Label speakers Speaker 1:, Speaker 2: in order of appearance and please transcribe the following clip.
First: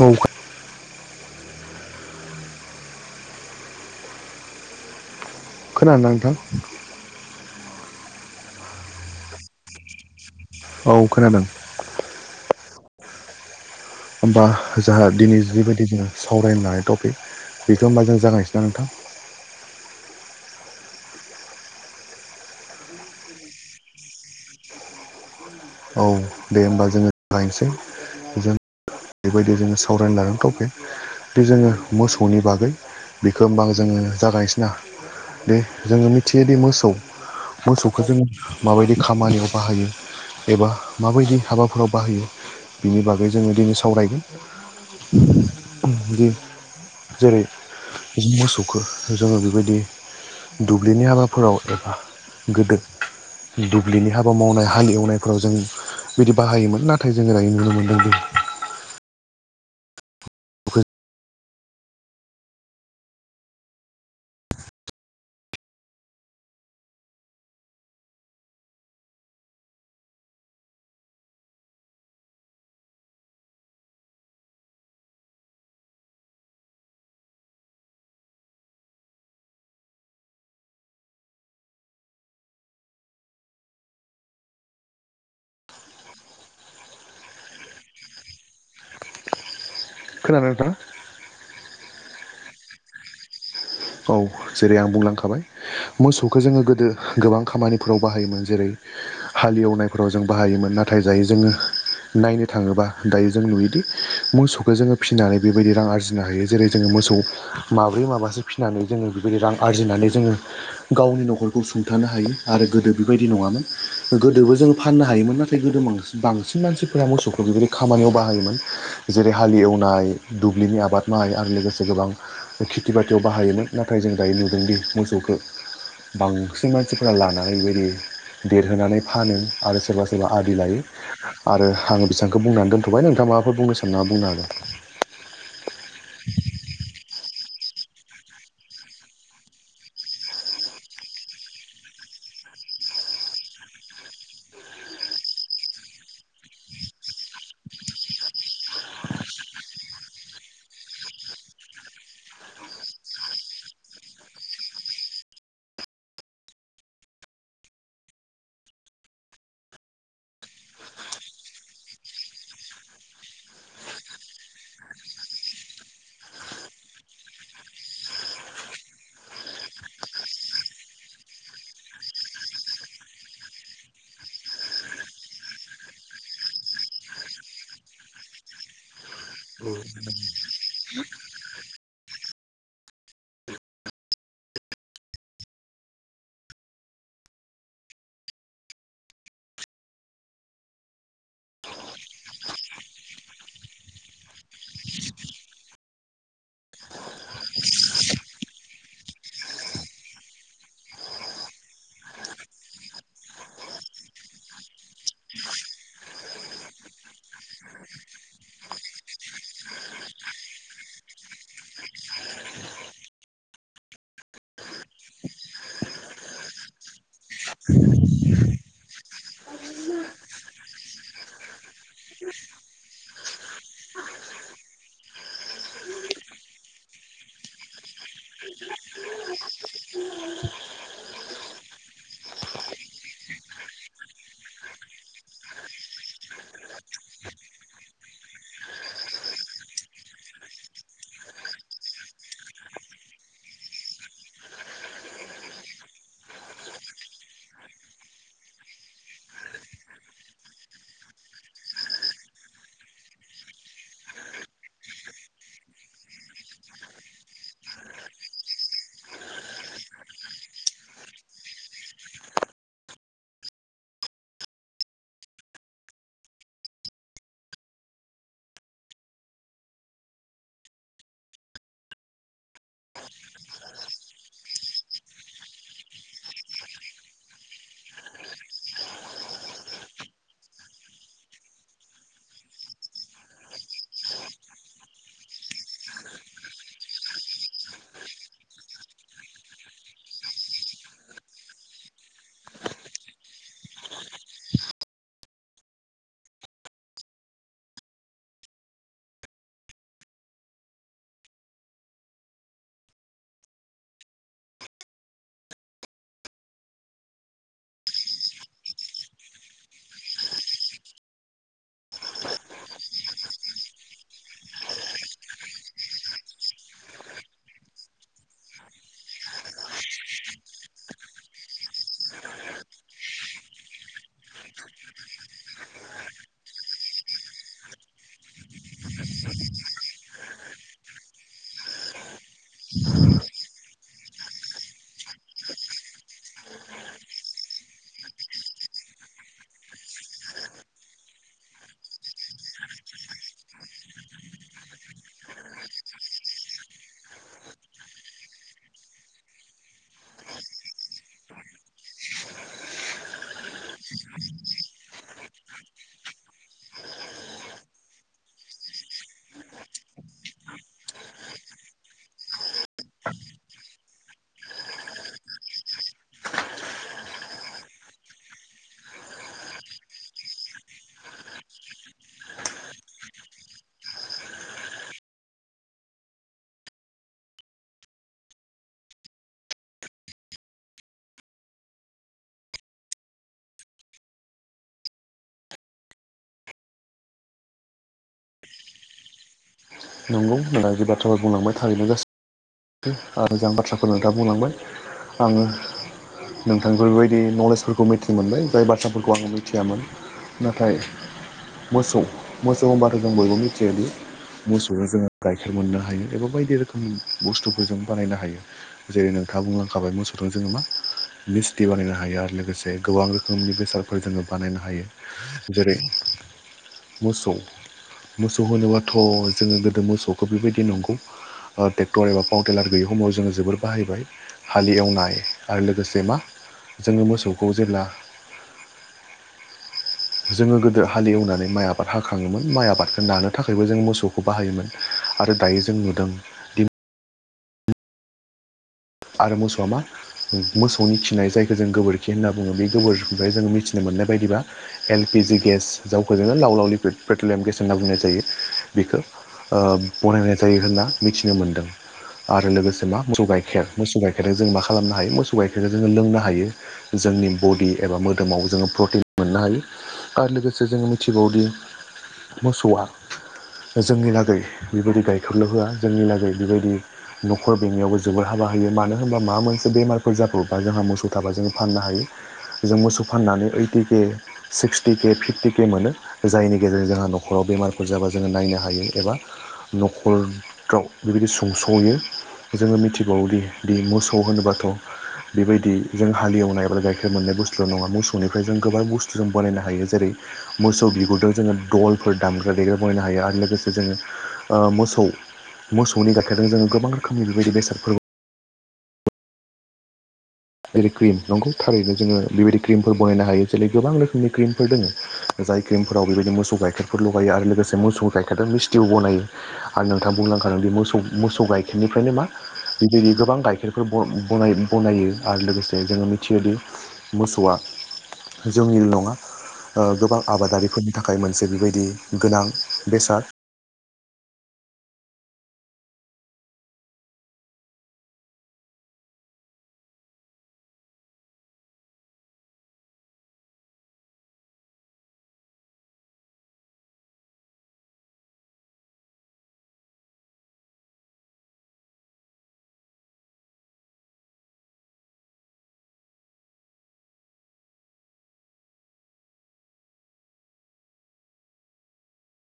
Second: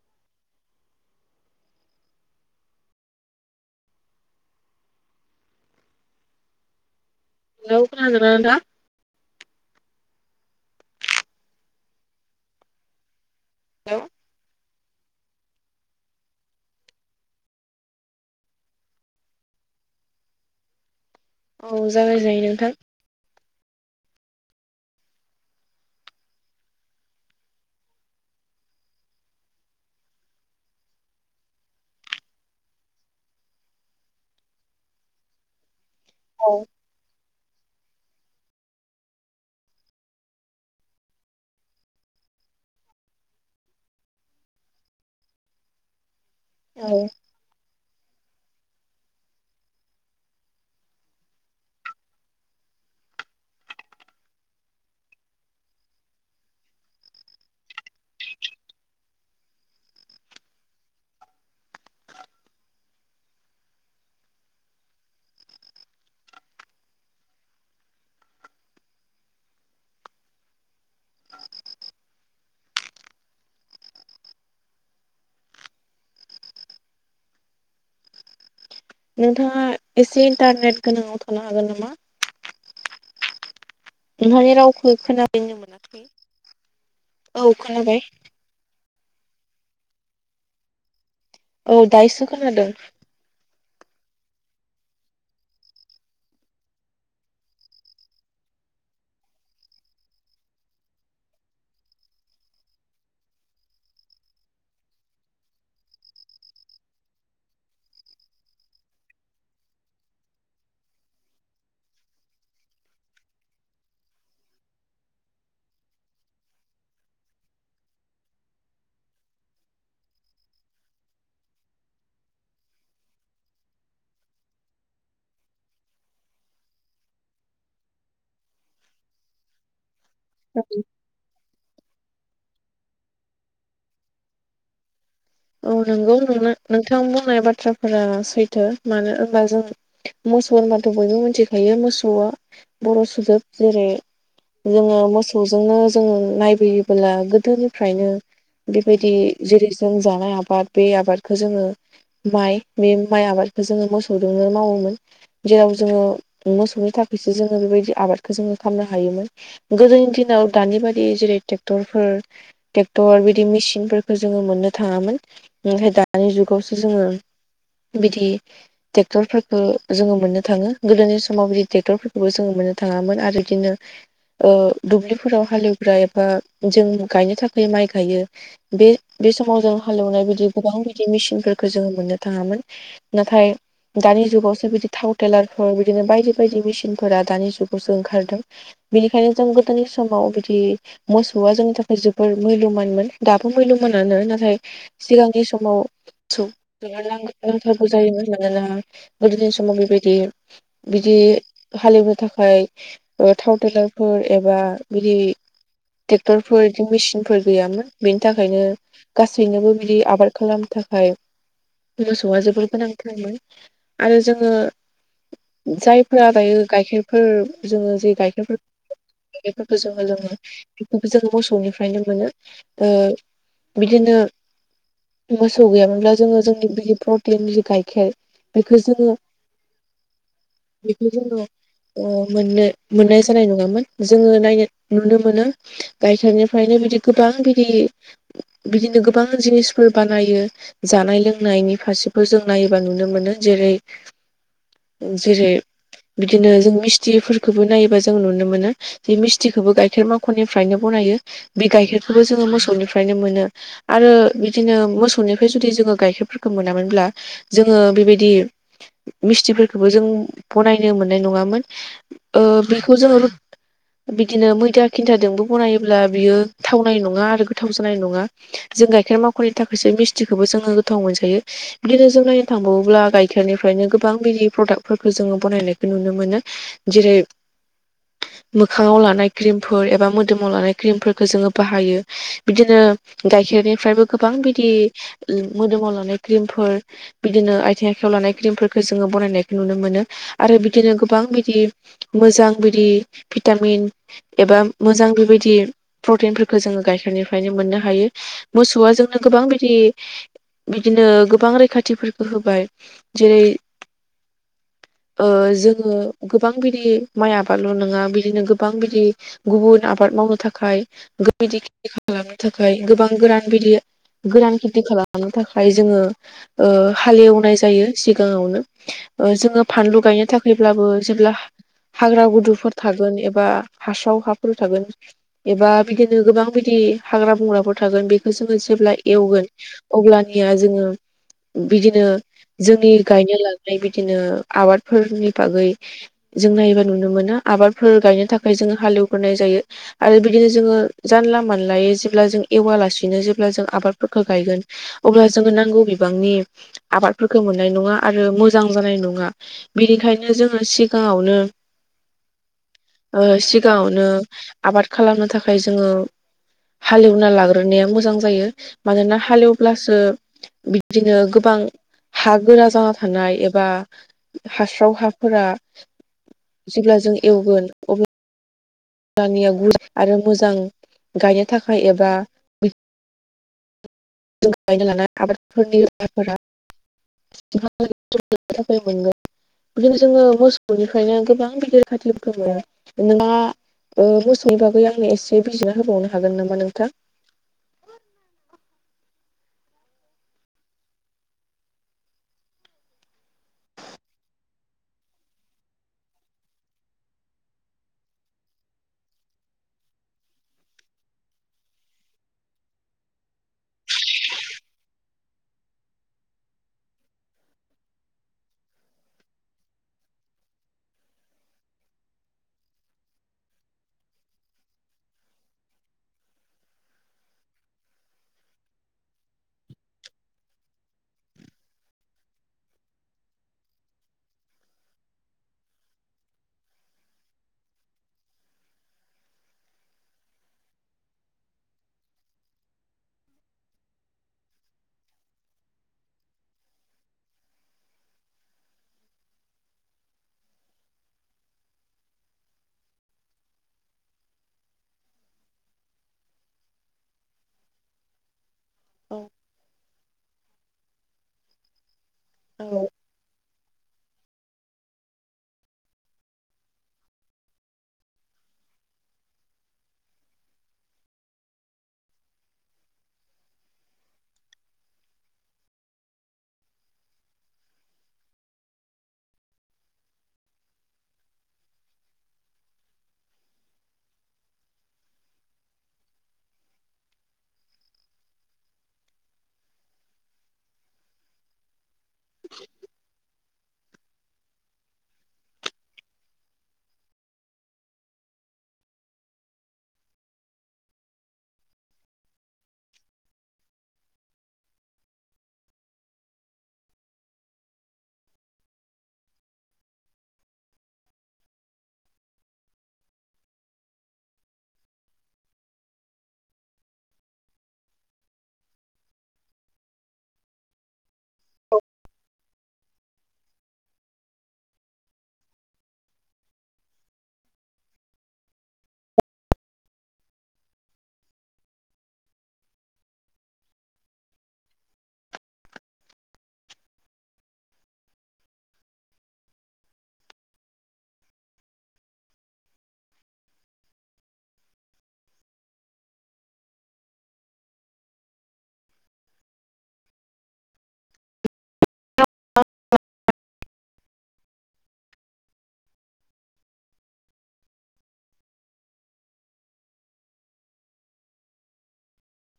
Speaker 1: औ खोनादोंना नोंथां?
Speaker 2: नों खोनादोंना नोंथां? [unintelligible]
Speaker 1: औ खोनादों।
Speaker 2: [unintelligible]
Speaker 1: होमबा जाहा दिनै जिबायदि जोंङो सावरायनो हानाय टपिक बेखौ' होमबा जों जागांसै न नोंथां?
Speaker 2: औ जागाय जायो नोंथां।
Speaker 1: औ दे होमबा जोंङो लायनोसै बेबायदि जोंङो सावरायनो लानो थपिक बे जोंङो मोसौनि बागै बेखौ होमबा जोंङो जागायसैना। दे जोंङो
Speaker 2: औ
Speaker 1: मिथियोदि मोसौ मोसौखौ जोंङो माबायदि खामानियाव बाहायो एबा माबायदि हाबाफोराव बाहायो। बिनि बागै जोंङो दिनै सावरायगोन दि
Speaker 2: औ
Speaker 1: जेरै बि मोसौखौ जोंङो बेबायदि दुब्लिनि हाबाफोराव एबा गोदो दुब्लिनि हाबा मावनाय हाल एवनायफोराव जों बिदि बाहायोमोन नाथाय जोंङो दा नुनो मोनदोंदि
Speaker 2: नोंथांङा एसे इन्टारनेट गोनांङाव थानो हागोन नामा? नोंहानि रावखौ खोनाबायनो मोनाखै औ खोनाबाय।
Speaker 1: खोनादों नोंथां?
Speaker 2: औ दायोसो खोनादों।
Speaker 1: औ जेरै आं बुंलांखाबाय मोसौखौ जोङो गोदो गोबां खामानिफोराव बाहायोमोन जेरै हालेवनायफोराव जों बाहायोमोन नाथाय जायो जोङो नायनो थाङोबा दायो जों नुयोदि मोसौखौ जोङो फिनानै बेबायदि रां आरजिनो हायो जेरै जोङो मोसौ माब्रै माबासो फिनानै जोङो बेबायदि रां आरजिनानै जोङो गावनि न'खरखौ सुंथानो हायो आरो गोदो बेबायदि नङामोन गोदोबो जोङो फाननो हायोमोन नाथाय गोदो म बांसिन मानसिफोरा मोसौखौ बेबायदि खामानियाव बाहायोमोन। जेरै हाल एवनाय दुब्लिनि आबाद मावनाय आरो लोगोसे गोबां खेथि बा खाथियाव बाहायोमोन नाथाय जों दायो नुदोंदि मोसौखौ बांसिन मानसिफोरा लानानैबायदि देरहोनानै फानो आरो सोरबा सोर जेब्ला आदि लायो आरो आङो बेसांखौ बुंनानै दोनथ'बाय नोंथां माबाफोर बुंनो साननानै बुंनो हागोन
Speaker 2: औ नोंगौ नों नोंथां बुंनाय बाथ्राफोरा सैथो मानो होनबा जों मोसौ होनबाथ' बयबो मिथिखायो मोसौआ बर' सुजोब जेरै जोङो मोसौजोंनो जोङो नायबोयोबोला गोदोनिफ्रायनो बेबायदि जेरै जों जानाय आबाद बे आबादखौ जोङो माइ बे माइ आबादखौ जोङो मोसौजोंनो मावोमोन। जेराव जोङो मोसौनि थाखायसो जोङो बेबायदि आबादखौ जोङो खालामनो हायोमोन गोदोनि दिनाव दानि बादि जेरै ट्रेक्टरफोर ट्रेक्टर बिदि मेसिन फोरफोरखौ जोङो मोननो थाङामोन ओमफ्राय दानि जुगावसो जोङो बिदि ट्रेक्टरफोरखौ जोङो मोननो थाङो गोदोनि समाव बिदि ट्रेक्टरफोरखौबो जोङो मोननो थाङामोन आरो बिदिनो ओ दुब्लिफोराव हालेवग्रा एबा जों गायनो थाखाय माइ गायो। बे-बे समाव जों हालेवनाय बिदि गोबां बिदि मेसिनफोरखौ जोङो मोननो थाङामोन। नाथाय दानि जुगावसो बिदि थाव टेलारफोर बिदिनो बायदि बायदि मेसिनफोरा दानि जुगावसो ओंखारदों। बिनिखायनो जों गोदोनि समाव बिदि मोसौआ जोंनि थाखाय जोबोर मुल्यमानमोन दाबो मुल्यमानानो नाथ सिगांनि समाव लांथारगौ जायोमोन मानोना गोदोनि समाव बेबायदि बिदि हालेवनो थाखाय ओ थाव थेलारफोर एबा बिदि ट्रेक्टरफोर बिदि मेसिनफोर गैयामोन बेनि थाखायनो गासैनोबो बिदि आबाद खालामनो थाखाय मोसौआ जोबोर गोनांथारमोन आरो जोङो जायफोरा दायो गाइखेरफोर जोङो जे गाइखेरफोर बेफोरखौ जोङो लोङो बेफोरखौ जोङो मोसौनिफ्रायनो मोनो ओ बिदिनो मोसौ गैयामोनब्ला जोङो जोंनि बिदि प्रटिन जि गाइखेर बेखौ जोङो बेखौ जोङो। ओ मोननो मोननाय जानाय नङामोन जोङो नायनो नुनो मोनो। गाइखेरनिफ्रायनो बिदि गोबां बिदि बिदिनो गोबां जिनिसफोर बानायो। जानाय लोंनायनि फारसेखौ जों नायोबा नुनो मोनो जेरै जेरै बिदिनो जों मिस्थिफोरखौबो नायोबा जों नुनो मोनो। बे मिस्थिखौबो गाइखेर माखननिफ्रायनो बनायो बे गाइखेरखौबो जोङो मोसौनिफ्राय नो मोनो आरो बिदिनो मोसौनिफ्राय जुदि जोङो गाइखेरफोरखौ मोनामोनब्ला जोङो बेबायदि मिस्थिफोरखौबो जों बनायनो मोननाय नङामोन ओ बेखौ जोङो बिदिनो मैदा खिन्थाजोंबो बनायोब्ला बियो थावनाय नङा आरो गोथाव जानाय नङा जों गाइखेर माख'ननि थाखायसो मिस्थिखौबो जोङो गोथाव मोनजायो। बिदिनो जों नायनो थांबावोब्ला गाइखेरनिफ्रायनो गोबां बिदि प्रडाक्टफोरखौ जोङो बनायनायखौ नुनो मोनो। जेरै मोखाङाव लानाय क्रिमफोर एबा मोदोमाव लानाय क्रिमफोरखौ जोङो बाहायो। बिदिनो गाइखेरनिफ्रायबो गोबां बिदि मोदोमाव लांनाय क्रिमफोर। बिदिनो आथिं आखायाव लानाय क्रिमफोरखौ जोङो बनायनायखौ नुनो मोनो आरो बिदिनो गोबां बिदि मोजां बिदि भिटामिन एबा मोजां बेबायदि प्रटिनफोरखौ जोङो गाइखेरनिफ्राय यनो मोननो हायो मोसौवा जोंनो गोबां बिदि बिदिनो गोबां रैखाथिफोरखौ होबाय जेरै ओ जोङो गोबां बिदि माइ आबादल' नङा बिदिनो गोबां बिदि गुबुन आबाद मावनो थाखाय खालामनो थाखाय गोबां गोरान बिदि गोरान खेथि खालामनो थाखाय जोङो ओ हालेवनाय जायो सिगाङावनो। जोङो फानलु गायनो थाखायब्लाबो जेब्ला हाग्रा गुदुफोर थागोन एबा हास्राव हाफोर थागोन। एबा बिदिनो गोबां बिदि हाग्रा बंग्राफोर थागोन बेखौ जोङो जेब्ला एवगोन अब्लानिया जोङो बिदिनो जोंनि गायनो लानाय बिदिनो आबादफोरनि बागै जों नायोबा नुनो मोनो आबादफोर गायनो थाखाय जोङो हाल एवग्रोनाय जायो। आरो बिदिनो जोङो जानला मोनलायै जेब्ला जों एवालासेनो जेब्ला जों आबादफोरखौ गायगोन अब्ला जों नांगौ बिबांनि आबादफोरखौ मोननाय नङा आरो मोजां जानाय नङा। बिनिखायनो जोङो सिगाङावनो ओ सिगाङावनो आबाद खालामनो थाखाय जोङो हाल एवना लाग्रोनाया मोजां जायो। मानोना हाल एवब्लासो बिब्दिनो गोबां हा गोरा जाना थानाय एबा हास्राव हाफोरा जेब्ला जों एवगोन अब्ला [unintelligible] आरो मोजां गायनो थाखाय एबा जों गायनो लानाय आबादफोरनि [unintelligible] [inaudible] बिदिनो जोङो मोसौनिफ्रायनो गोबां गिदिर [unintelligible] जेनेबा ओ मोसौनि बागै आंनो एसे बिजिरना होबावनो हागोन नामा नोंथां।
Speaker 1: नंगौ [unintelligible] जे बाथ्राफोर बुंलांबाय थारैनो गासै ओ मोजां बाथ्राफोरनो दा बुंलांबाय आङो नोंथांनिफाय बेबायदि नलेजफोरखौ मिथि मोनबाय जाय बाथ्राफोरखौ आङो मिथियामोन। नाथाय मोसौ-मोसौ होनबाथ' जों बयबो मिथियोदि मोसौनो जोङो गाइखेर मोननो हायो एबा बायदि रोखोम बुस्थुफोर जों बानायनो हायो। जेरै नोंथाङा बुंलांखाबाय मोसौजों जोङो मा मिस्टि बानायनो हायो आरो लोगोसे गोबां रोखोमनि बेसादफोर जोङो बानायनो हायो। जेरै मोसौ मोसौ होनोबाथ' जोङो गोदो मोसौखौ बेबायदि नंगौ ओ टर एबा पावउटेलार गैयै खमाव जोङो जोबोर बाहायबाय हालि एवनाय आरो लोगोसे मा जोङो मोसौखौ जेब्ला जोङो गोदो हाले एवनानै माइ आबाद हाखाङोमोन माइ आबादखौ नानो थाखायबो जों मोसौखो बाहायोमोन। आरो दायो जों नुदों। दि आरो मोसौआ मा मोसौनि खिनाय जायखौ जों गोबोरखि होनना बुङो बे गोबोरखिनिफ्राय जोङो मिथिनो मोननाय बायदिबा एल पि जि गेस जावखौ जोङो लाव-लाव पेट्रलियाम गेस होनना बुंनाय जायो। बेखो
Speaker 2: औ
Speaker 1: ओ बनायनाय जायो होनना मिथिनो मोन्दों आरो
Speaker 2: औ
Speaker 1: लोगोसे मा मोसौ गाइखेर मोसौ गाइखेरखो जों मा खालामनो हायो मोसौ गाइखेरखो जोङो लोंनो हायो। जोंनि बडि एबा मोदोमाव जोङो प्रटिन मोननो हायो। आरो लोगोसे जोङो मिथिबावोदि मोसौआ जोंनि लागै बेबायदि गायखेरल' होआ जोंनि लागै बेबायदि न'खर बेंनायावबो जोबोर हाबा हायो मानो होनबा माबा मोनसे बेमारफोर जाब्र'बबा जोंहा मोसौ थाबा जोङो फाननो हायो। जों मोसौ फाननानै ओदटि केे सिक्सटि केे फिफटि केे मोनो। जायनि गेजेरजों जोंहा न'खराव बेमारफोर जाबा जोङो नायनो हायो एबा न'खरफ्राव बेबायदि सुंस'यो जोङो मिथिबावोदि दि मोसौ होनोबाथ' बेबायदि जों हालि एवनाय बा गाइखेर मोननाय बुस्थुल' नङा मोसौनिफ्राय जों गोबां बुस्थु जों बानायनो हायो जेरै मोसौ बिगुरजों जोङो दलफोर दामग्रा देग्रा बायनो हायो आरो लोगोसे जोङो ओ मोसौ मोसौनि गाइखेरजों जोङो गोबां रोखोमनि बेबायदि बेसादफोर जेरै क्रिम नंगौ थारैनो जोङो बेबायदि क्रिमफोर बनायनो हायो जेरै गोबां रोखोमनि क्रिमफोर दोङो जाय क्रिमफोराव बेबायदि मोसौ गाइखेरफोर लगायो आरो लोगोसे मोसौ गाइखेरजों मिस्थिबो बनायो। आरो नोंथां बुंलांखादों बे मोसौ मोसौ गाइखेरनिफ्रायनो मा गिबि गोबां गाइखेरफोर ब-बनायो बनायो आरो लोगोसे जों मिथियोदि मोसौआ जोंनिल' नङा गोबां आबादारिफोरनि थाखाय मोनसे बेबायदि गोनां बेसाद